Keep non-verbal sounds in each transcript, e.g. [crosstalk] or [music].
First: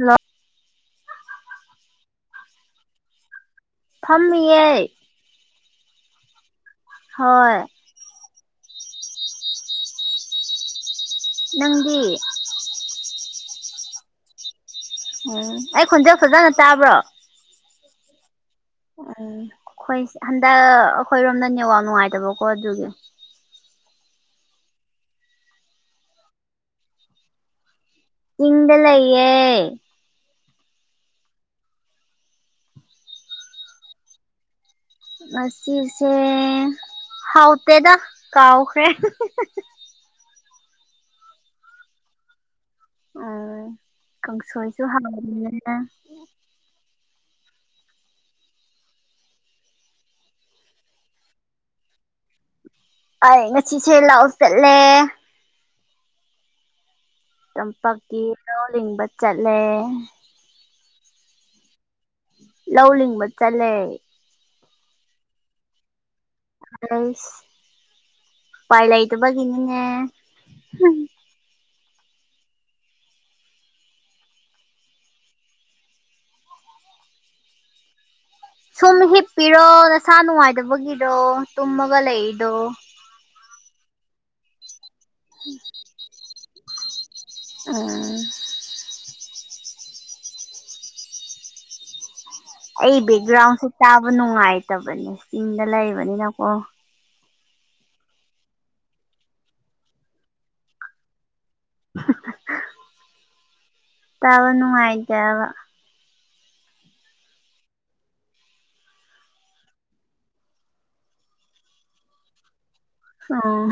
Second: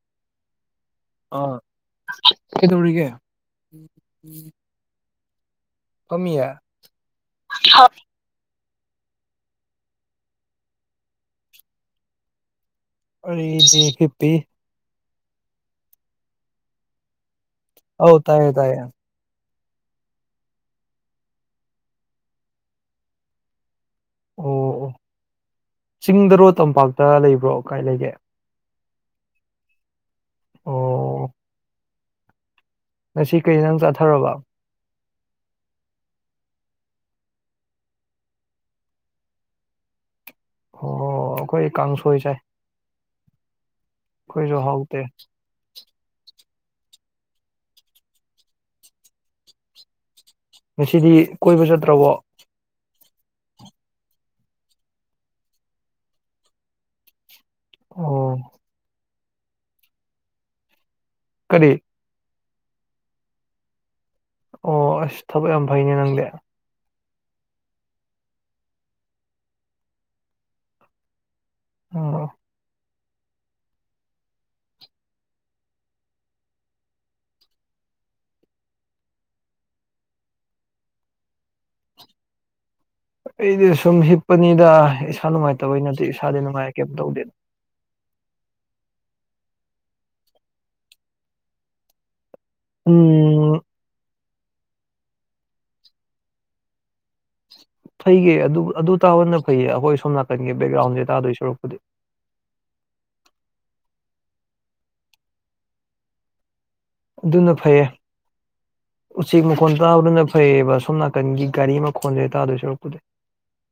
ꯍ ꯑ ꯀꯩꯗꯧꯔꯤꯒꯦ ꯐꯝꯃꯤꯌꯦ ꯀꯃꯌꯥ ꯍꯣꯏ ꯍꯣꯏ ꯅꯪꯗꯤ ꯑꯩꯗꯤ ꯍꯤꯞꯄꯤ ꯎꯝ ꯑꯩ ꯈꯣꯟꯖꯦꯜ ꯐꯖꯅ ꯇꯥꯕ꯭ꯔꯣ ꯍꯧ ꯇꯥꯏꯌꯦ ꯇꯥꯏꯌꯦ ꯎꯝ ꯑꯩꯈꯣꯏ ꯍꯟꯗꯛ ꯑꯩꯈꯣꯏꯔꯣꯝꯗ ꯅꯦꯋꯥ ꯅꯨꯡꯉꯥꯏꯇꯕꯀꯣ ꯑꯗꯨꯒꯤ ꯑꯣ ꯑꯣ ꯆꯤꯡꯗꯔꯣ ꯇꯝꯄꯥꯛꯇ ꯂꯩꯕ꯭ꯔꯣ ꯀꯥꯏ ꯂꯩꯒꯦ ꯇꯗ ꯂꯩꯌꯦꯦ ꯑꯣ ꯉꯁꯤ ꯀꯩ ꯏꯟꯁꯡ ꯆꯥꯊꯔꯕꯣ ꯃꯁꯤꯆꯁꯦ ꯍꯥꯎꯇꯦꯗ ꯀꯥꯎꯈ꯭ꯔꯦ ꯑꯣ ꯑꯩꯈꯣꯏ ꯀꯥꯡꯁꯣꯏ ꯆꯥꯏ ꯑꯩꯈꯣꯏꯁꯨ ꯀꯪꯁ ꯍꯥꯏꯁꯨ ꯍꯥꯎꯇꯦ ꯍꯥꯡꯅꯤꯅꯦ ꯉꯁꯤꯗꯤ ꯀꯣꯏꯕ ꯆꯠꯇ꯭ꯔꯕꯣ ꯑꯩ ꯉꯁꯤꯁꯦ ꯂꯥꯛꯑꯣ ꯆꯠꯂꯦ ꯑꯣ ꯇꯝꯄꯥꯛꯛꯀꯤ ꯔꯣ ꯂꯤꯡꯕ ꯆꯠꯂꯦ ꯀꯔꯤ ꯂꯧ ꯂꯤꯡꯕ ꯆꯠꯂꯦ ꯑꯣ ꯑꯁ ꯊꯕꯛ ꯌꯥꯝ ꯐꯩꯅꯦ ꯅꯪꯗꯤ ꯑꯁ ꯄꯥꯏ ꯂꯩꯇꯕꯒꯤꯅꯤꯅꯦ ꯑꯣ ꯑꯣ [unintelligible] ꯁꯨꯝ ꯍꯤꯞꯄꯤꯔꯣ ꯅꯁꯥ ꯅꯨꯡꯉꯥꯏꯇꯕꯒꯤꯔꯣ ꯇꯨꯝꯃꯒ ꯂꯩꯏꯗꯣ ꯑꯩꯗꯤ ꯁꯨꯝ ꯍꯤꯞꯄꯅꯤꯗ ꯏꯁꯥ ꯅꯨꯡꯉꯥꯏꯇꯕꯩ ꯅꯠꯇꯦ ꯏꯁꯥꯗꯤ ꯅꯨꯡꯉꯥꯏꯔ ꯀꯩꯝ ꯇꯧꯗꯦꯅ ꯎꯝ ꯑꯩ ꯎꯝ ꯕꯦꯛꯒ꯭ꯔꯥꯎꯟꯁꯦ ꯇꯥꯕ ꯅꯨꯡꯉꯥꯏꯇꯕꯅꯦ ꯆꯤꯡꯗ ꯂꯩꯕꯅꯤꯅꯀꯣ ꯐꯩꯌꯦ ꯑꯗꯨ ꯑꯗꯨ ꯇꯥꯕꯟꯗ ꯐꯩꯌꯦ ꯑꯩꯈꯣꯏ ꯁꯣꯝ ꯅꯥꯀꯟꯒꯤ ꯕꯦꯛꯒ꯭ꯔꯥꯎꯟꯁꯦ ꯇꯥꯗꯣꯏ ꯁꯣꯔꯨꯔꯛꯄꯗꯤ ꯑ ꯇꯥꯕ ꯅꯨꯡꯉꯥꯏꯇꯦ ꯍꯥꯏꯕ ꯑꯗꯨꯅ ꯐꯩꯌꯦ ꯎꯆꯦꯛ ꯃꯈꯣꯟ ꯇꯥꯕꯗꯨꯅ ꯐꯩꯌꯦꯕ ꯁꯣꯝ ꯅꯥꯀꯟꯒꯤ ꯒꯥꯔꯤ ꯃꯈꯣꯟꯁꯦ ꯇꯥꯗꯣꯏ ꯁꯔꯨꯔꯛꯄꯨꯩ ꯑꯣ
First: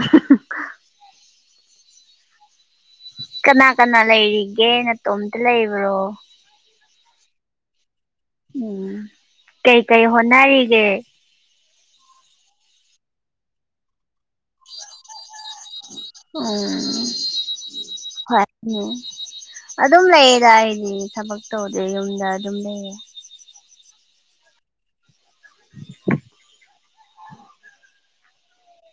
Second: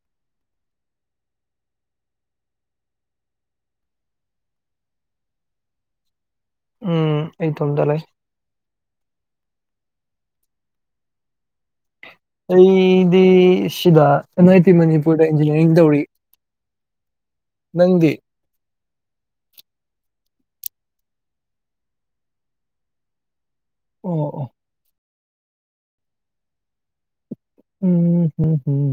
ꯀꯅꯥ ꯀꯅꯥ ꯂꯩꯔꯤꯒꯦ ꯅꯇꯣꯝꯇ ꯂꯩꯕ꯭ꯔꯣ ꯎꯝ ꯑꯩ ꯏꯇꯣꯝꯗ ꯂꯩ ꯎꯝ ꯀꯩ ꯀꯩ ꯍꯣꯠꯅꯔꯤꯒꯦ ꯑꯩꯗꯤꯁꯤꯤꯗ ꯑꯦꯟ ꯑꯥꯏ ꯇꯤ ꯃꯅꯤꯄꯨꯔꯗ ꯏꯟꯖꯤꯅꯤꯌꯥꯔꯤꯡ ꯇꯧꯔꯤ ꯎꯝ ꯅꯪꯗꯤ ꯎꯝ ꯑꯗꯨꯝ ꯂꯩꯌꯦꯗ ꯑꯩꯗꯤ ꯊꯕꯛ ꯇꯧꯗꯦ ꯌꯨꯝꯗ ꯑꯗꯨꯝ ꯂꯩꯌꯦ ꯑꯣ ꯑꯣ ꯎꯝ ꯎꯝꯝ ꯍꯝ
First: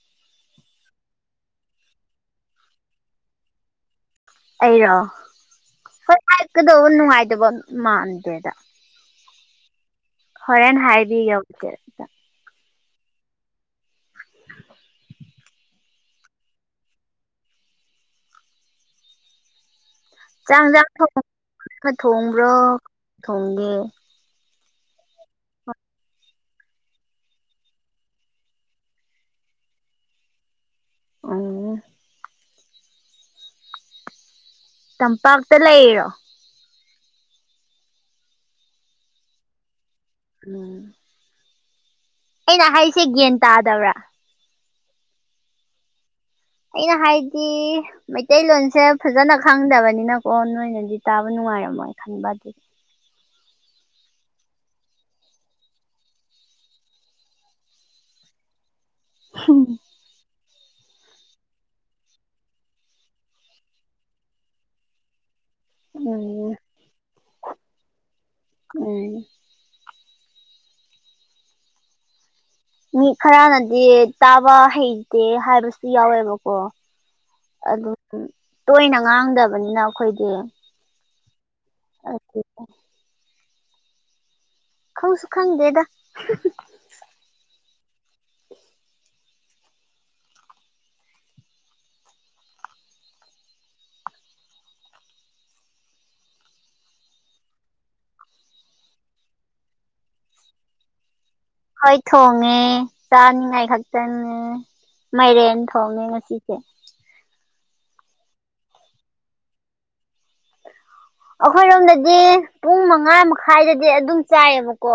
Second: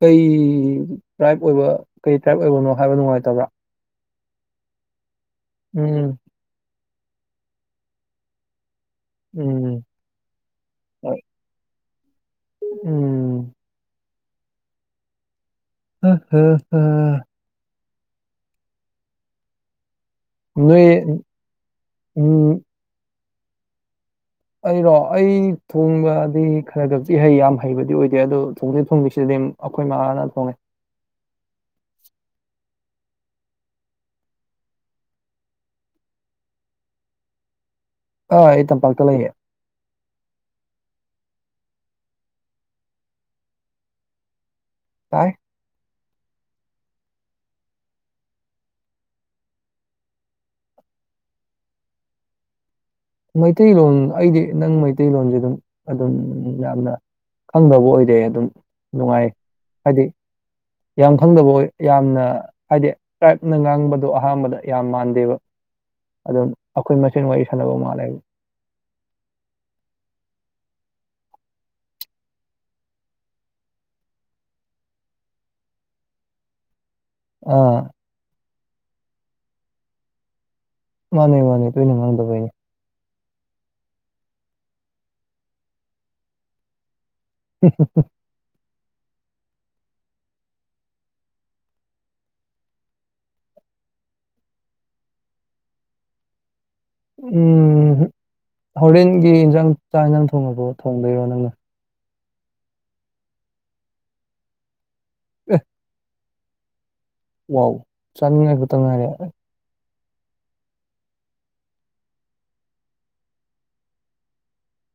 ꯀꯩ ꯇ꯭ꯔꯥꯏꯕ ꯑꯣꯏꯕ ꯀꯩ ꯇ꯭ꯔꯥꯏꯕ ꯑꯣꯏꯕꯅꯣ ꯍꯥꯏꯕ ꯅꯨꯡꯉꯥꯏꯇꯕ꯭ꯔꯥ ꯑꯩꯔꯣ ꯎꯝ ꯍꯥꯏꯞꯀꯗꯧꯕ ꯅꯨꯡꯉꯥꯏꯇꯕ ꯃꯥꯟꯗꯦꯗ ꯎꯝ ꯍꯣꯔꯦꯟ ꯍꯣꯏ ꯍꯥꯏꯕꯤꯒꯎꯛꯇꯔ ꯎꯝ ꯑ ꯍ ꯍ ꯆꯥꯛ ꯅꯣꯏ ꯏꯟꯖꯥꯡ ꯊꯣꯡ ꯈꯔ ꯊꯣꯡꯕ꯭ꯔꯣ ꯎꯝ ꯊꯣꯡꯒꯦ ꯑꯩꯔꯣ ꯑꯩ ꯊꯣꯡꯕꯗꯤ ꯈꯔ ꯈꯔ ꯕꯨꯗꯤ ꯍꯩ ꯌꯥꯝ ꯍꯩꯕꯗꯤ ꯑꯣꯏꯗꯦ ꯑꯗꯣ ꯊꯣꯡꯗꯣꯛ ꯊꯣꯡꯗꯁꯤꯗꯗꯤ ꯑꯩꯈꯣꯏ ꯃꯥꯥꯅ ꯊꯣꯡꯉꯩ ꯑ ꯇꯝꯄꯥꯛꯇ ꯂꯩ ꯏꯔꯣ ꯑ ꯑꯩ ꯇꯝꯄꯥꯛꯇ ꯂꯩꯌꯦꯦ ꯎꯝ ꯑꯩꯅ ꯍꯥꯏꯁꯦ ꯒ꯭ꯌꯥꯟ ꯇꯥꯗꯕ꯭ꯔꯥ ꯇꯥꯏ ꯑꯩꯅ ꯍꯥꯏꯗꯤ ꯃꯩꯇꯩꯂꯣꯟꯁꯦ ꯐꯖꯅ ꯈꯪꯗꯕꯅꯤꯅꯀꯣ ꯅꯣꯏꯅꯗꯤ ꯇꯥꯕ ꯅꯨꯡꯉꯥꯏꯔꯝꯃꯣꯏ ꯈꯟꯕ ꯑꯗꯨꯗꯤ ꯃꯩꯇꯩꯂꯣꯟ ꯑꯩꯗꯤ ꯅꯪ ꯃꯩꯇꯩꯂꯣꯟꯁꯦ ꯑꯗꯨꯝ ꯑꯗꯨꯝ ꯌꯥꯝꯅ ꯈꯪꯗꯕ ꯑꯣꯏꯗꯦ ꯑꯗꯨꯝ ꯅꯨꯡꯉꯥꯏ ꯍꯥꯏꯗꯤ ꯌꯥꯝ ꯈꯡꯗꯕ ꯑꯣꯏ ꯌꯥꯝꯅ ꯍꯥꯏꯗꯤ ꯇ꯭ꯔꯥꯏꯞꯅ ꯉꯥꯡꯕꯗꯣ ꯑꯍꯥꯟꯕꯗ ꯌꯥꯝ ꯃꯥꯟꯗꯦꯕ ꯎꯝ ꯑꯗꯨꯝ ꯑꯩꯈꯣꯏ ꯃꯁꯦꯟ ꯋꯥꯔꯤ ꯁꯥꯟꯅꯕ ꯃꯥꯜꯂꯦ ꯃꯅꯦ ꯃꯤ ꯈꯔꯅꯗꯤ ꯇꯥꯕ ꯍꯩꯇꯦ ꯍꯥꯏꯕꯁꯨ ꯌꯥꯎꯋꯦꯕꯀꯣ ꯑꯥ ꯑꯗꯨꯝ ꯇꯣꯏꯅ ꯉꯥꯡꯗꯕꯅꯤꯅ ꯑꯩꯈꯣꯏꯗꯤ ꯃꯥꯅꯦ ꯃꯥꯅꯦ ꯇꯣꯏꯅ ꯑꯗꯨ ꯉꯥꯡꯗꯕꯩꯅꯦ ꯈꯪꯁꯨ ꯈꯪꯗꯦꯗ ꯎꯝ ꯍ ꯍ ꯎꯝ ꯍꯣꯔꯦꯟꯒꯤ ꯏꯟꯁꯥꯡ ꯆꯥꯛ ꯌꯦꯟꯖꯥꯡ ꯊꯣꯡꯉꯕꯣ ꯊꯣꯡꯗꯣꯏꯔꯣ ꯅꯪꯅ ꯍꯣꯏ ꯊꯣꯡꯉꯦ ꯆꯥꯅꯤꯉꯥꯏ ꯈꯛ ꯆꯪꯉꯦ ꯃꯥꯏꯔꯦꯟ ꯊꯣꯡꯉꯦ ꯉꯁꯤ ꯑ [inaudible] ꯋꯥ ꯆꯥꯅꯤꯡꯉꯥꯏ ꯈꯛꯇꯪ ꯉꯥꯏꯔꯦ ꯑꯩꯈꯣꯏꯔꯣꯝꯗꯗꯤ ꯄꯨꯡ ꯃꯉꯥ ꯃꯈꯥꯏꯗꯗꯤ ꯑꯗꯨꯝ ꯆꯥꯏꯌꯦꯕꯀꯣ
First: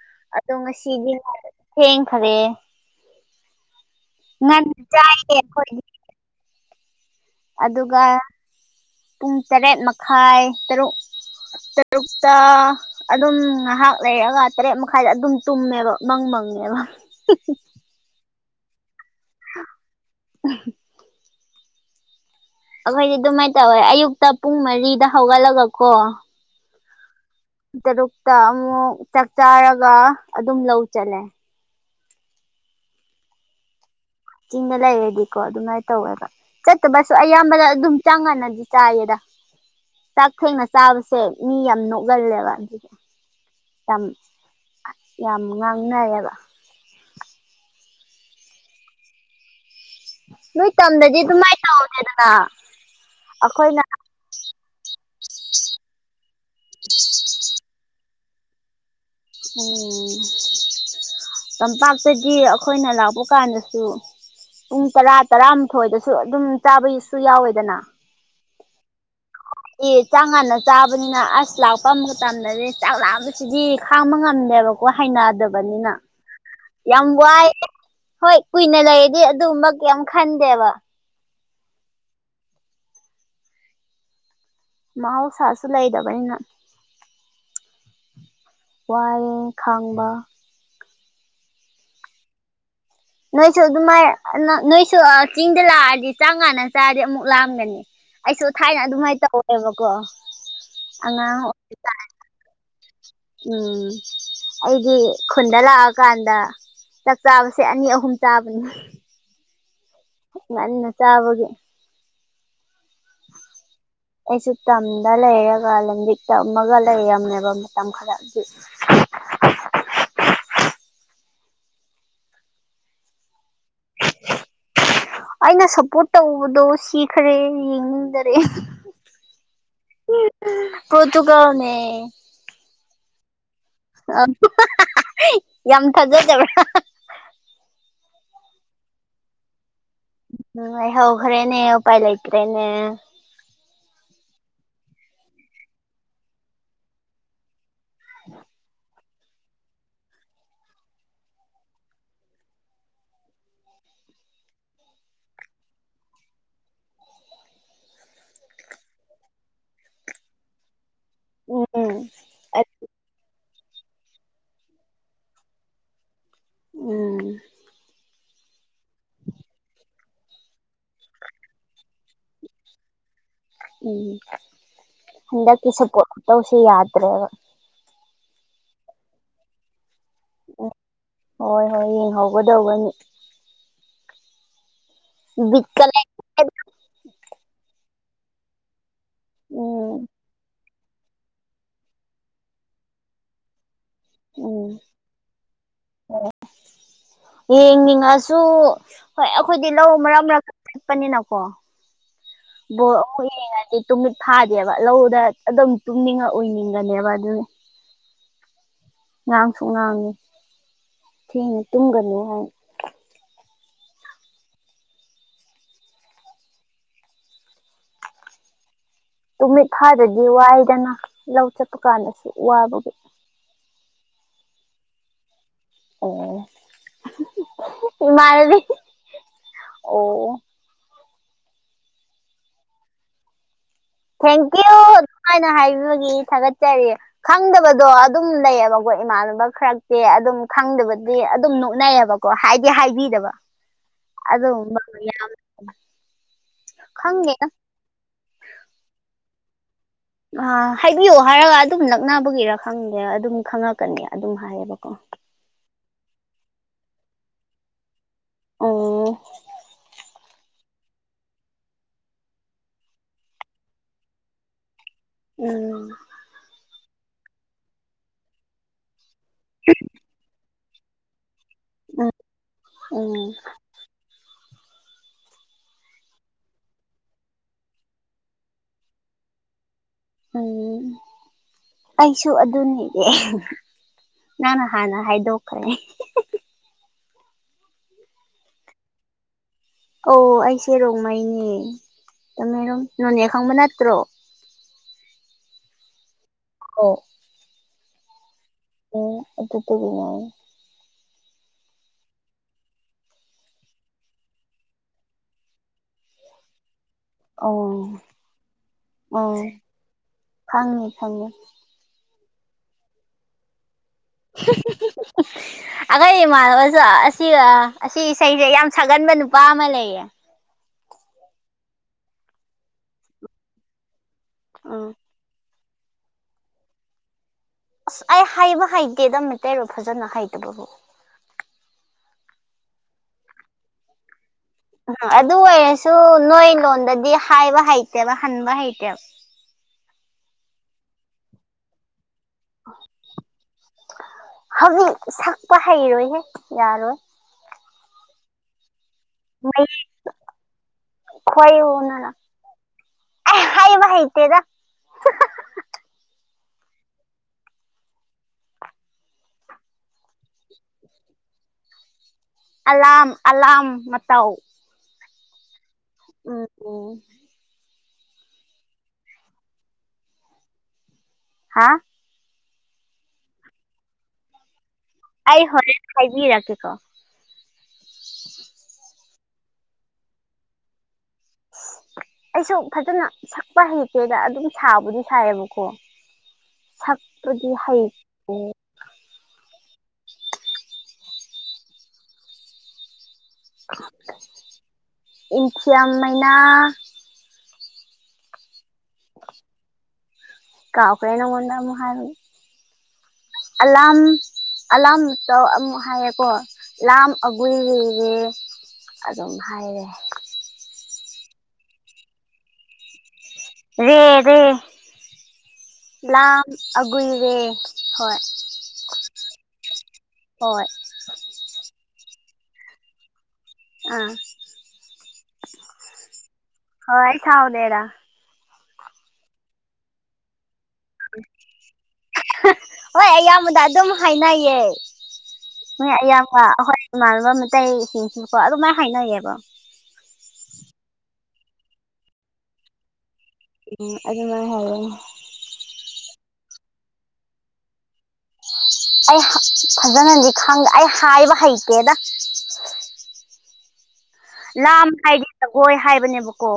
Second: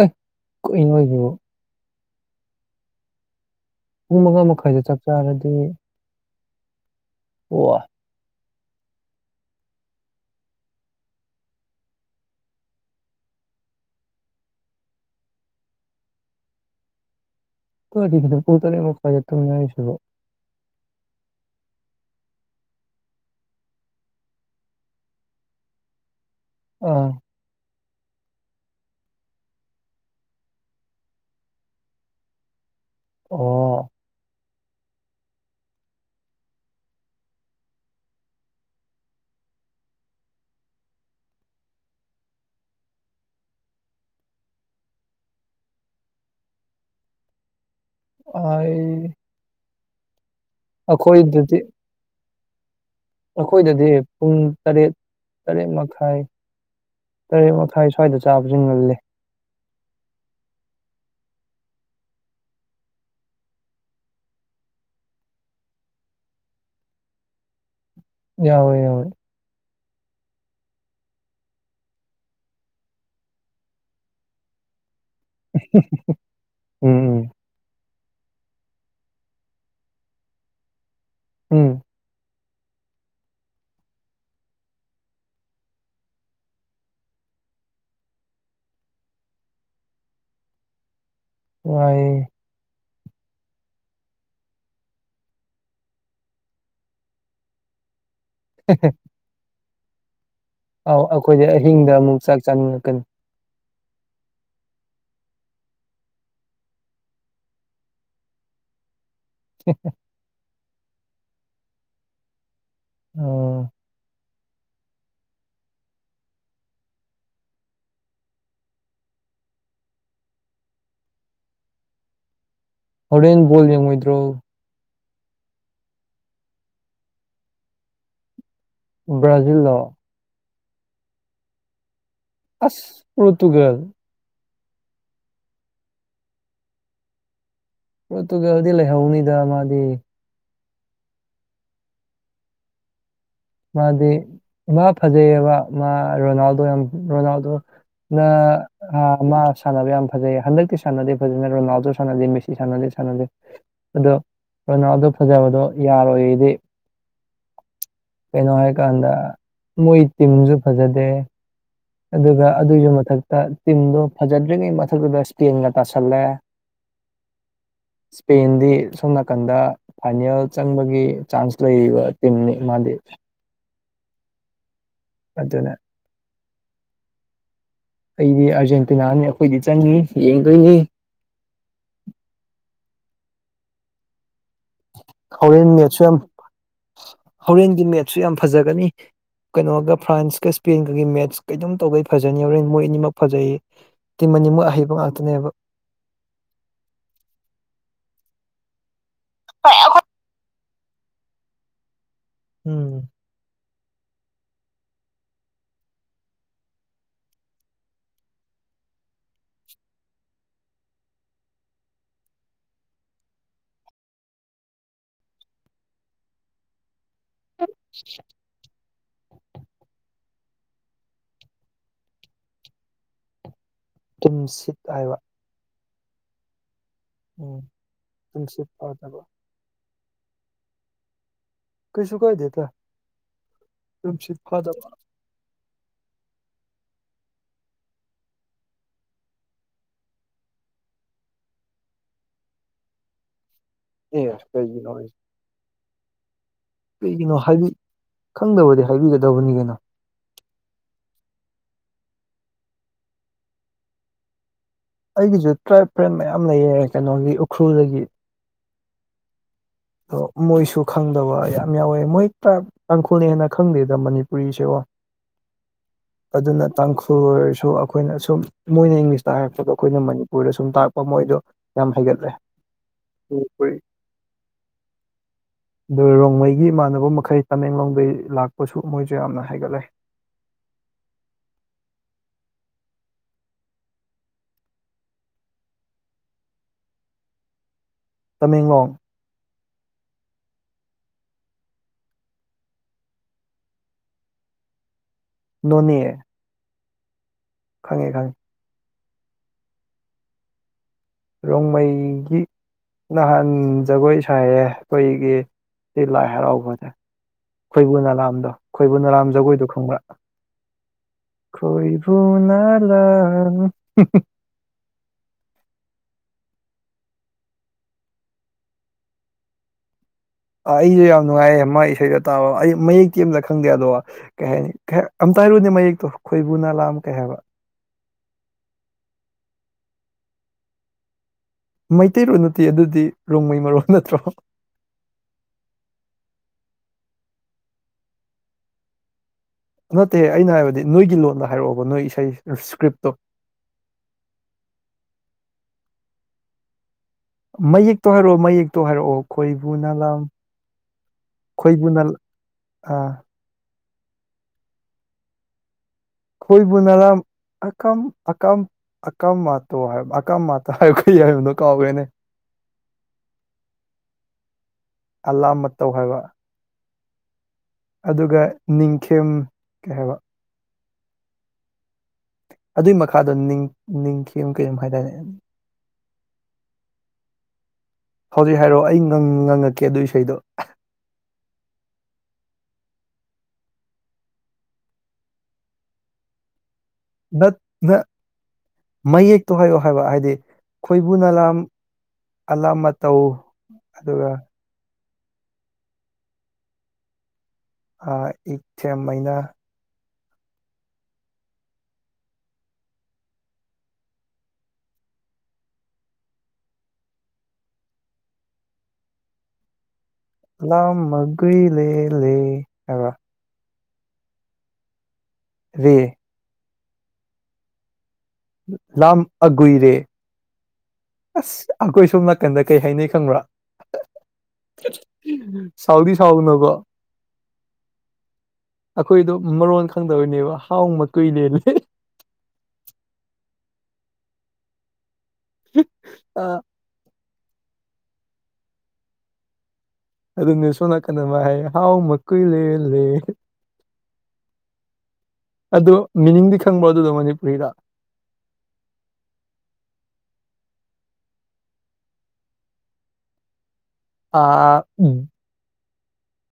ꯑꯦ ꯑꯗꯣ ꯀꯩꯅꯣ ꯉꯁꯤꯗꯤ ꯍꯥꯏꯁꯤꯕꯣ ꯊꯦꯡꯈꯔꯦ ꯄꯨꯡ ꯃꯉꯥ ꯉꯟꯅ ꯃꯈꯥꯏꯗ ꯆꯥꯛ ꯆꯥꯏꯌꯦ ꯆꯥꯔꯗꯤ ꯑꯩꯈꯣꯏꯗꯤ ꯑꯣ ꯑꯗꯨꯒ ꯄꯨꯡ ꯇꯔꯦꯠ ꯃꯈꯥꯏ ꯇꯔꯨꯛ ꯇꯔꯨꯛꯇꯥ ꯑꯗꯨꯝ ꯉꯥꯏꯍꯥꯛ ꯂꯩꯔꯒ ꯇꯔꯦꯠ ꯃꯈꯥꯏꯗ ꯑꯗꯨꯝ ꯇꯨꯝꯃꯦꯕ ꯃꯪ ꯃꯪꯉꯦꯕ ꯍ ꯄꯨꯣꯅ ꯑꯃ ꯀꯋꯥꯖꯦ ꯇꯝ ꯌꯥꯉꯁꯨꯕꯣ ꯎꯝ ꯑꯩꯈꯣꯏꯗꯤ ꯑꯗꯨꯃꯥꯏꯅ ꯇꯧꯋꯦ ꯑꯌꯨꯛꯇ ꯄꯨꯡ ꯃꯔꯤꯗ ꯍꯧꯒꯠꯂꯒ ꯀꯣ ꯑꯥ ꯇꯔꯨꯛꯇ ꯑꯃꯨꯛ ꯆꯥꯛ ꯆꯥꯔꯒ ꯑꯗꯨꯝ ꯂꯧ ꯆꯠꯂꯦ ꯑꯣ ꯆꯤꯡꯗ ꯂꯩꯔꯗꯤꯀꯣ ꯑꯗꯨꯃꯥꯏꯅ ꯇꯧꯋꯦꯕ ꯆꯠꯇꯕꯁꯨ ꯑꯌꯥꯝꯕꯗ ꯑꯗꯨꯝ ꯆꯥꯡ ꯃꯥꯟꯅꯗꯤ ꯆꯥꯏꯌꯦꯦꯗ ꯆꯥꯛ ꯊꯦꯡꯅ ꯆꯥꯕꯁꯦ ꯃꯤ ꯌꯥꯝ ꯅꯣꯏꯒꯜꯂꯦꯕ ꯑꯗꯨꯗꯤ ꯌꯥꯝ ꯌꯥꯝ ꯉꯥꯡꯅꯔꯦꯕ ꯑꯩ ꯅꯣꯏ ꯇꯝꯗꯗꯤ ꯑꯗꯨ ꯃꯥꯏ ꯑꯩꯈꯣꯏꯗꯗꯤ ꯇꯧꯗꯦꯗꯅ ꯑꯩꯈꯣꯏꯅ ꯑꯩꯈꯣꯏꯗꯗꯤ ꯄꯨꯡ ꯇꯔꯦꯠ ꯇꯔꯦꯠ ꯃꯈꯥꯏ ꯇꯔꯦꯠ ꯃꯈꯥꯏ ꯁ꯭ꯋꯥꯏꯗ ꯆꯥꯕꯕꯁꯤ ꯉꯜꯂꯦ ꯎꯝ ꯇꯝꯄꯥꯛꯇꯒꯤ ꯑꯩꯈꯣꯏꯅ ꯂꯥꯛꯄ ꯀꯥꯟꯗꯁꯨ ꯄꯨꯡ ꯇꯔꯥ ꯇꯔꯥꯃꯥꯊꯣꯏꯗꯁꯨ ꯑꯗꯨꯝ ꯆꯥꯕꯁꯨ ꯌꯥꯎꯋꯦꯗꯅ ꯌꯥꯎꯋꯣꯏ ꯌꯥꯋꯣꯏ ꯑꯦ ꯆꯥꯡ ꯉꯥꯟꯟꯅ ꯆꯥꯕꯅꯤꯅ ꯑꯁ ꯂꯥꯛꯄ ꯃꯇꯝꯗꯗꯤ ꯆꯥꯛꯔꯥꯛꯕꯁꯤꯗꯤ ꯈꯥꯡꯕ ꯉꯝꯗꯦꯕꯀꯣ ꯋꯥ ꯍꯥꯏꯅꯗꯕꯅꯤꯅ ꯎꯝ ꯌꯥꯝ ꯋꯥꯏ ꯍꯣꯏ ꯀꯨꯏꯅ ꯂꯩꯔꯗꯤ ꯑꯗꯨꯕ ꯀꯌꯥꯝ ꯈꯟꯗꯦꯕ ꯎꯝ ꯃꯥꯕꯨ ꯁꯥꯁꯨ ꯂꯩꯗꯕꯅꯤꯅ ꯋꯥꯔꯦ ꯈꯥꯡꯕ ꯋꯥꯏꯌꯦ ꯅꯣꯏꯁꯨ ꯑꯗꯨꯃꯥꯏ ꯅꯣꯏꯁꯨ ꯆꯤꯡꯗ ꯂꯥꯛꯑꯗꯤ ꯆꯥꯡꯉꯥꯟꯅ ꯆꯥꯔꯗꯤ ꯑꯃꯨꯛ ꯂꯥꯛꯑꯝꯒꯅꯤ ꯑꯩꯁꯨ ꯊꯥꯏꯅ ꯑꯗꯨꯃꯥꯏꯅ ꯇꯧꯋꯦꯕꯀꯣ ꯑꯧ ꯑꯉꯥꯡ ꯑꯈꯣꯏꯗꯤ ꯑꯣꯏꯔꯤꯀꯥꯟ ꯑꯍꯤꯡꯗ ꯑꯃꯨꯛ ꯆꯥꯛ ꯆꯥꯅꯤꯡꯉꯛꯀꯅꯤ ꯎꯝ ꯑꯩꯒꯤ ꯈꯨꯟꯗ ꯂꯥꯛꯑꯀꯥꯟꯗ ꯆꯥꯛ ꯆꯥꯕꯁꯦ ꯑꯅꯤ ꯑꯍꯨꯝ ꯆꯥꯕꯅꯤ [unintelligible] ꯉꯟꯅ ꯆꯥꯕꯒꯤ ꯑꯣ ꯑꯩꯁꯨ ꯇꯝꯗ ꯂꯩꯔꯒ ꯂꯝꯕꯤꯛ ꯇꯝꯃꯒ ꯂꯩꯔꯝꯃꯦꯕ ꯃꯇꯝ ꯈꯔ ꯑꯗꯨ ꯍꯣꯔꯦꯟ ꯕꯣꯜ ꯌꯦꯡꯉꯣꯏꯗ꯭ꯔꯣ ꯑꯩꯅ ꯁꯞꯄꯣꯔꯠ ꯇꯧꯕꯗꯣ ꯁꯤꯈꯔꯦ ꯌꯦꯡꯅꯤꯡꯗꯔꯦ ꯭ꯕꯔꯥꯖꯤꯜ ꯂꯣ ꯀꯣꯗꯨꯨꯒꯅꯦ ꯑꯁ ꯄꯣꯔꯇꯨꯒꯦꯜ ꯌꯥꯝ ꯐꯖꯗꯕ꯭ꯔ ꯄꯣꯔꯇꯨꯒꯦꯜꯗꯤ ꯂꯩꯍꯧꯅꯤꯗ ꯃꯥꯗꯤ ꯎꯝ ꯑꯩ ꯍꯧꯈ꯭ꯔꯦꯅꯦ ꯎꯄꯥꯏ ꯂꯩꯇ꯭ꯔꯦꯅꯦ ꯃꯥꯗꯤ ꯃꯥ ꯐꯖꯩꯕ ꯃꯥ ꯔꯣꯅꯥꯜꯗꯣ ꯌꯥꯝ ꯔꯣꯅꯥꯜꯗꯣ ꯅ ꯑ ꯃꯥ ꯁꯥꯟꯅꯕ ꯌꯥꯝ ꯐꯖꯩ ꯍꯟꯗꯛꯇꯤ ꯁꯥꯟꯅꯗꯦ ꯐꯖꯅꯦ ꯔꯣꯅꯥꯜꯗꯣ ꯁꯥꯟꯅꯗꯦ ꯃꯦꯁꯤ ꯁꯥꯟꯅꯗꯦ ꯁꯥꯟꯅꯗꯦ ꯑꯗꯣ ꯀꯣꯏꯅꯥꯗꯣ ꯐꯖꯕꯗꯣ ꯌꯥꯔꯣꯏꯗꯤ ꯀꯩꯅꯣ ꯍꯥꯏꯀꯥꯟꯗ ꯃꯣꯏ ꯇꯤꯝꯁꯨ ꯐꯖꯗꯦ ꯑꯣ ꯑꯗꯨꯒ ꯑꯗꯨꯒꯤ ꯃꯊꯛꯇ ꯇꯤꯝꯗꯨ ꯐꯖꯗ꯭ꯔꯤꯉꯩ ꯃꯊꯛꯇꯨꯗ ꯏꯁꯄꯦꯟꯒ ꯇꯥꯁꯜꯂꯦ ꯎꯝ ꯏꯁꯄꯦꯟꯗꯤ ꯁꯣꯝ ꯅꯥꯀꯟꯗ ꯐꯥꯏꯅꯦꯜ ꯆꯪꯕꯒꯤ ꯆꯥꯟꯁ ꯂꯩꯔꯤꯕ ꯇꯤꯟꯃꯤ ꯃꯥꯂꯤ ꯎꯝ ꯍꯟꯗꯛꯀꯤ ꯑꯗꯨꯅ ꯁꯄꯣꯔꯠ ꯇꯧꯁꯨꯦ ꯌꯥꯗ꯭ꯔꯦꯕ ꯑꯩꯗꯤ ꯑꯥꯔꯖꯦꯟꯇꯤꯅꯥꯅꯤ ꯑꯩꯈꯣꯏꯗꯤ ꯆꯪꯉꯤ ꯎꯝ ꯌꯦꯡꯗꯣꯏꯅꯤ ꯍꯣꯏ ꯍꯣꯏ ꯌꯦꯡꯍꯧꯒꯗꯧꯒꯅꯤ ꯍꯣꯔꯦꯟ ꯕꯤꯠꯀ ꯃꯦꯠꯁꯨ ꯌꯥꯝ ꯂꯩꯇꯦꯗ ꯍꯣꯔꯦꯟꯒꯤ ꯃꯦꯠꯁꯨ ꯌꯥꯝ ꯐꯖꯒꯅꯤ ꯀꯩꯅꯣꯒ ꯎꯝ ꯐ꯭ꯔꯥꯟꯁꯀ ꯏꯁꯄꯦꯟꯒꯒꯤ ꯃꯦꯠꯁ ꯀꯩꯅꯣꯝ ꯇꯧꯒꯩ ꯐꯖꯅ ꯌꯧꯔꯦ ꯃꯣꯏ ꯑꯅꯤꯃꯛ ꯐꯖꯩ ꯇꯤ ꯑꯅꯤ ꯃꯣꯏꯛ ꯑꯍꯩꯕ ꯉꯥꯛꯇꯅꯦꯕ ꯑꯣ ꯌꯦꯡꯅꯤꯡꯉꯁꯨ ꯍꯣꯏ ꯑꯩꯈꯣꯏꯗꯤ ꯂꯧ ꯃꯔꯛ ꯃꯔꯛꯇ ꯆꯛꯄꯅꯤꯅꯀꯣꯈ ꯎꯝ ꯌꯦꯡꯉꯗꯤ ꯇꯨꯃꯤꯠ ꯐꯥꯗꯦꯕ ꯂꯧꯗ ꯑꯗꯨꯝ ꯇꯨꯝꯅꯤꯡꯉ ꯎꯅꯤꯡꯒꯅꯦꯕ ꯑꯗꯨꯅꯤ ꯉꯥꯡꯁꯨ ꯉꯥꯡꯉꯤ ꯊꯦꯡꯅ ꯇꯨꯝꯒꯅꯤ ꯍꯥꯏ ꯑ ꯇꯨꯃꯤꯠ ꯈꯥꯏꯗꯗꯤ ꯋꯥꯏꯗꯅ ꯂꯧ ꯆꯠꯄ ꯀꯥꯟꯗꯁꯨ ꯋꯥꯕꯒꯤ ꯇꯤꯝ ꯁꯤꯠ ꯍꯥꯏꯕ ꯑꯣ ꯎꯝ ꯏꯃꯥꯅꯥꯕꯤ ꯇꯨꯝꯁꯤꯠ ꯐꯥꯗꯕ ꯑꯣ ꯀꯩꯁꯨ ꯀꯥꯏꯗꯦꯗ ꯇꯨꯝꯁꯤꯠ ꯊꯦꯡꯀ꯭ꯌꯨ ꯐꯥꯗꯕ ꯑꯗꯨꯃꯥꯏꯅ ꯍꯥꯏꯕꯒꯤ ꯊꯥꯒꯠꯆꯔꯤ ꯈꯪꯗꯕꯗꯣ ꯑꯗꯨꯝ ꯂꯩꯌꯦꯕꯀꯣ ꯏꯃꯥꯟꯅꯕ ꯈꯔꯛꯇꯤ ꯑꯗꯨꯝ ꯈꯪꯗꯕꯗꯤ ꯑꯗꯨꯝ ꯅꯣꯛꯅꯩꯌꯦꯕꯀꯣ ꯀꯣ ꯍꯥꯏꯗꯤ ꯍꯥꯏꯕꯤꯗꯕ ꯑꯦ ꯑꯗꯨꯒꯨꯝꯕ ꯀꯩꯒꯤ ꯌꯥꯝ ꯀꯩꯒꯤꯅꯣ ꯈꯪꯗꯦꯗ ꯍꯥꯏ ꯈꯪꯗꯕꯗꯤ ꯍꯥꯏꯕꯤꯒꯗꯕꯅꯤ ꯀꯩꯅꯣ ꯑ ꯍꯥꯏꯕꯤꯌꯣ ꯍꯥꯏꯔꯒ ꯑꯗꯨꯝ ꯅꯛꯅꯕꯒꯤꯔ ꯈꯪꯗꯦ ꯑꯗꯨꯝ ꯈꯪꯉꯛꯀꯅꯤ ꯑꯗꯨꯝ ꯍꯥꯏꯌꯦꯕꯀꯣ ꯑꯩꯒꯤꯁꯨ ꯇ꯭ꯔꯥꯏꯕ ꯐ꯭ꯔꯦꯟ ꯃꯌꯥꯝ ꯂꯩꯌꯦ ꯀꯩꯅꯣꯒꯤ ꯎꯈ꯭ꯔꯨꯜꯗꯒꯤ ꯑꯨꯡ ꯑꯗꯣ ꯃꯣꯏꯁꯨ ꯈꯪꯗꯕ ꯌꯥꯝ ꯌꯥꯎꯋꯦ ꯃꯣꯏ ꯇꯥꯡꯈꯨꯜꯅ ꯍꯦꯟꯅ ꯈꯪꯗꯦꯗ ꯃꯅꯤꯄꯨꯔꯤꯁꯦ ꯑꯣ ꯎꯝ ꯑꯗꯨꯅ ꯇꯥꯡꯈꯨꯜ ꯑꯣꯏꯔꯁꯨ ꯑꯈꯣꯏꯅ ꯁꯨꯝ ꯃꯣꯏꯅ ꯏꯪꯂꯤꯁꯇ ꯍꯥꯏꯔꯛꯄꯗ ꯑꯩꯈꯣꯏꯅ ꯃꯅꯤꯄꯨꯔ ꯁꯨ ꯁꯨꯝ ꯇꯥꯛꯔꯛꯄ ꯃꯣꯏꯗꯣ ꯌꯥꯝ ꯎꯝ ꯍꯩꯒꯠꯂꯦ ꯍ ꯎꯝ ꯑ ꯔꯣꯡꯃꯩꯒꯤ ꯏꯃꯥꯟꯅꯕ ꯃꯈꯩ ꯇꯃꯦꯡꯂꯣꯡꯗꯒꯤꯩ ꯂꯥꯛꯄꯁꯨ ꯃꯣꯏꯁꯨ ꯌꯥꯝꯅ ꯍꯥꯏꯒꯠꯂꯦ ꯑ ꯑꯩꯁꯨ ꯑꯗꯨꯅꯤꯌꯦ ꯅꯪꯅ ꯍꯥꯟꯅ ꯍꯥꯏꯗꯣꯛꯈ꯭ꯔꯦ ꯇꯃꯦꯡꯂꯣꯡ ꯑꯧ ꯑꯩꯁꯦ ꯔꯣꯡꯃꯥꯏꯅꯦꯃꯦꯔꯣꯝ ꯅ ꯅꯈꯥꯡꯕ ꯅꯠꯇ꯭ꯔꯣ ꯅꯅꯤ ꯑꯣ ꯈꯪꯉꯦ ꯈꯪꯉꯦ ꯑꯣ ꯑꯗꯨ ꯌꯥꯏꯌꯦ ꯔꯣꯡꯃꯩꯒꯤ ꯅꯍꯥꯟ ꯖꯒꯣꯏ ꯁꯥꯏꯌꯦ ꯑꯩꯈꯣꯏꯒꯤ ꯁꯤ ꯂꯥꯏ ꯍꯔꯥꯎꯕꯁꯦ ꯑꯣ ꯈꯣꯏꯕꯨ ꯅꯂꯥꯝꯗꯣ ꯈꯣꯏꯕꯨ ꯅꯂꯥꯝ ꯑꯣ ꯖꯒꯣꯏꯗꯣ ꯈꯪꯕ꯭ꯔ ꯈꯪꯉꯤ ꯈꯪꯉꯤ ꯇꯣꯏꯕꯨꯅꯂ ꯑꯩꯈꯣꯏ ꯏꯃꯥꯟꯅꯕꯁꯨ ꯑꯁꯤ ꯑꯁꯤ ꯏꯁꯩꯁꯦ ꯌꯥꯝ ꯁꯛꯒꯟꯕ ꯅꯨꯄꯥ ꯑꯃ ꯂꯩꯌꯦ ꯑꯩꯁꯨ ꯌꯥꯝ ꯅꯨꯡꯉꯥꯏꯌꯦ ꯃꯥ ꯏꯁꯩꯗ ꯇꯥꯕ ꯑꯩ ꯃꯌꯦꯛꯇꯤ ꯑꯃꯇ ꯈꯪꯗꯦ ꯑꯗꯣ ꯀꯩ ꯍꯥꯏꯅꯤ ꯎꯝ ꯑꯝꯇ ꯍꯥꯏꯔꯨꯅꯦ ꯃꯌꯦꯛꯇꯣ ꯈꯣꯏꯕꯨꯅꯂꯥꯝ ꯀꯩ ꯍꯥꯏꯕ ꯑꯁ ꯑꯩ ꯍꯥꯏꯕ ꯍꯩꯇꯦꯗ ꯃꯩꯇꯩꯔꯣ ꯐꯖꯅ ꯍꯩꯇꯕꯕꯨ ꯃꯩꯇꯩꯔꯣꯟ ꯅꯨꯇꯤ ꯑꯗꯨꯗꯤ ꯔꯣꯡꯃꯩ ꯃꯔꯣꯟ ꯅꯠꯇ꯭ꯔꯣ ꯑꯗꯨ ꯑꯣꯏꯔꯁꯨ ꯅꯣꯏ ꯂꯣꯟꯗꯗꯤ ꯍꯥꯏꯕ ꯍꯩꯇꯦꯕ ꯍꯟꯕ ꯍꯩꯇꯦꯕ ꯅꯠꯇꯦ ꯑꯩꯅ ꯍꯥꯏꯕꯗꯤ ꯅꯣꯏꯒꯤ ꯂꯣꯟꯗ ꯍꯥꯏꯔꯛꯑꯣꯕ ꯅꯣꯏ ꯏꯁꯩ ꯏꯁꯀ꯭ꯔꯤꯞꯇꯣ ꯍꯧꯖꯤꯛ ꯁꯛꯄ ꯍꯩꯔꯣꯏꯍꯦ ꯌꯥꯔꯣꯏ ꯃꯌꯦꯛꯇꯣ ꯍꯥꯏꯔꯛꯑꯣ ꯃꯌꯦꯛꯇꯣ ꯍꯥꯏꯔꯛꯑꯣ ꯃꯩ ꯈꯣꯏꯕꯨ ꯅ ꯂꯝ ꯈꯣꯏꯕꯨ ꯅ ꯑꯥ ꯑ ꯍꯩꯕ ꯍꯩꯇꯦꯗ ꯈꯣꯏꯕꯨꯨ ꯅꯔꯝꯝ ꯑꯝ ꯑꯀꯝ ꯃꯥꯣ ꯍꯥꯏ ꯑꯀꯝ ꯃꯥꯇꯣ ꯍꯥꯏ ꯀꯩ ꯍꯥꯏꯏ ꯅ ꯀꯥꯎꯋꯦꯅꯦ ꯑꯂꯥꯝꯡ ꯑꯂꯥꯝ ꯃꯇꯧ ꯑꯂꯥꯝ ꯃꯇꯧ ꯍꯥꯏꯕ ꯎꯝ ꯎꯝ ꯑꯗꯨꯒ ꯅꯤꯡꯊꯦꯝ ꯀꯩ ꯍꯥꯏꯕ꯫ ꯍꯥ ꯑꯗꯨꯒꯤ ꯃꯈꯥꯗꯣ ꯅꯤꯡꯌꯝ ꯀꯩꯅꯨꯝꯝ ꯍꯥꯏꯇꯥꯔꯦꯅꯦ ꯑꯩ ꯍꯧꯖꯤꯛ ꯍꯥꯏꯕꯤꯔꯛꯀꯦꯀꯣ ꯍꯧꯖꯤꯛ ꯍꯥꯏꯔꯛꯑꯣ ꯑꯩ ꯉꯪꯉꯛꯀꯦ ꯑꯗꯨ ꯏꯁꯩꯗꯣ ꯑꯩꯁꯨ ꯐꯖꯅ ꯁꯛꯄ ꯍꯦꯛꯇꯦꯗ ꯑꯗꯨꯝ ꯁꯥꯕꯨꯗꯤ ꯁꯥꯏꯌꯦꯕꯀꯣ ꯁꯛ ꯅꯠ ꯅ ꯃꯌꯦꯛꯇꯣ ꯍꯥꯏꯌꯣ ꯍꯥꯏꯕ ꯍꯥꯏꯗꯤ ꯈꯣꯏꯕꯨ ꯅꯂꯥꯝ__ ꯑꯂꯥ ꯃꯇ ꯇꯧ ꯏꯟꯁꯤꯌꯥ ꯃꯥꯏꯅꯥ ꯑ ꯏꯊꯦꯝ ꯃꯩꯅ꯫ ꯀꯥꯎꯈꯅꯉꯣꯟꯗ ꯃꯣ ꯍꯥꯏꯜ ꯑꯂꯥꯔꯝ ꯑꯂꯥꯔꯝ ꯇ ꯑꯃꯨꯛ ꯍꯥꯏꯌꯦꯀꯣ ꯂꯥꯝ ꯑꯒꯣꯏ ꯂꯩꯔꯦ ꯑꯗꯨꯝ ꯍꯥꯏꯔꯦ꯫ ꯂꯥꯎ ꯃꯒꯣꯏ ꯂꯦ ꯂꯦ ꯍꯥꯏꯕ꯫ ꯔꯦ ꯔꯦ ꯔꯦ ꯂ ꯑꯒꯣꯏꯔ ꯍꯣꯏ ꯂꯝ ꯑꯒꯏꯔꯦ ꯍꯣꯏ ꯑꯁ ꯑꯩꯈꯣꯏ ꯁꯣꯝ ꯅꯥꯀꯟꯗ ꯀꯩ ꯍꯥꯏꯅꯩ ꯈꯪꯕ꯭ꯔꯥ? ꯑꯥ ꯁꯥꯎꯗꯤ ꯁꯥꯎ ꯅꯕꯣ ꯍꯣꯏ ꯁꯥꯎꯗꯦꯔ ꯑꯩꯈꯣꯏꯗꯣ ꯃꯔꯣꯟ ꯈꯪꯗꯕꯅꯦꯕ ꯍꯥꯎ ꯃ ꯀꯨꯏꯅꯦ ꯍꯣꯏ ꯑꯌꯥꯝꯕꯗ ꯑꯗꯨꯝ ꯍꯥꯏꯅꯩꯌꯦ ꯍꯣꯏ ꯑꯌꯥꯝꯕ ꯍꯣꯏ ꯏꯃꯥꯟꯅꯕ ꯃꯩꯇꯩꯁꯤꯡꯁꯨꯀꯣ ꯑꯗꯨꯃꯥꯏꯅ ꯍꯥꯏꯅꯩꯌꯦꯕ ꯑꯗꯨꯅꯦ ꯁꯣꯝ ꯅꯥꯀꯟꯅ ꯍꯥꯏ ꯍꯥꯎ ꯃꯀꯣꯏ ꯂꯦ ꯂꯦ‌꯫ ꯎꯝ ꯑꯗꯨꯃꯥꯏ ꯍꯥꯏ ꯑꯗꯨ ꯃꯤꯅꯤꯡꯗꯤ ꯈꯪꯕ ꯑꯗꯨꯗꯣ ꯃꯅꯤꯄꯨꯔꯤꯗ ꯑꯩ ꯐꯖꯅꯗꯤ ꯈꯪꯗꯦ ꯑꯩ ꯍꯥꯏꯕ ꯍꯩꯇꯦꯗ ꯑꯥ ꯂꯥꯝ ꯎꯝ ꯍꯥꯏꯗꯤꯦ ꯖꯒꯣꯏ ꯍꯥꯏꯕꯅꯦꯕꯀꯣ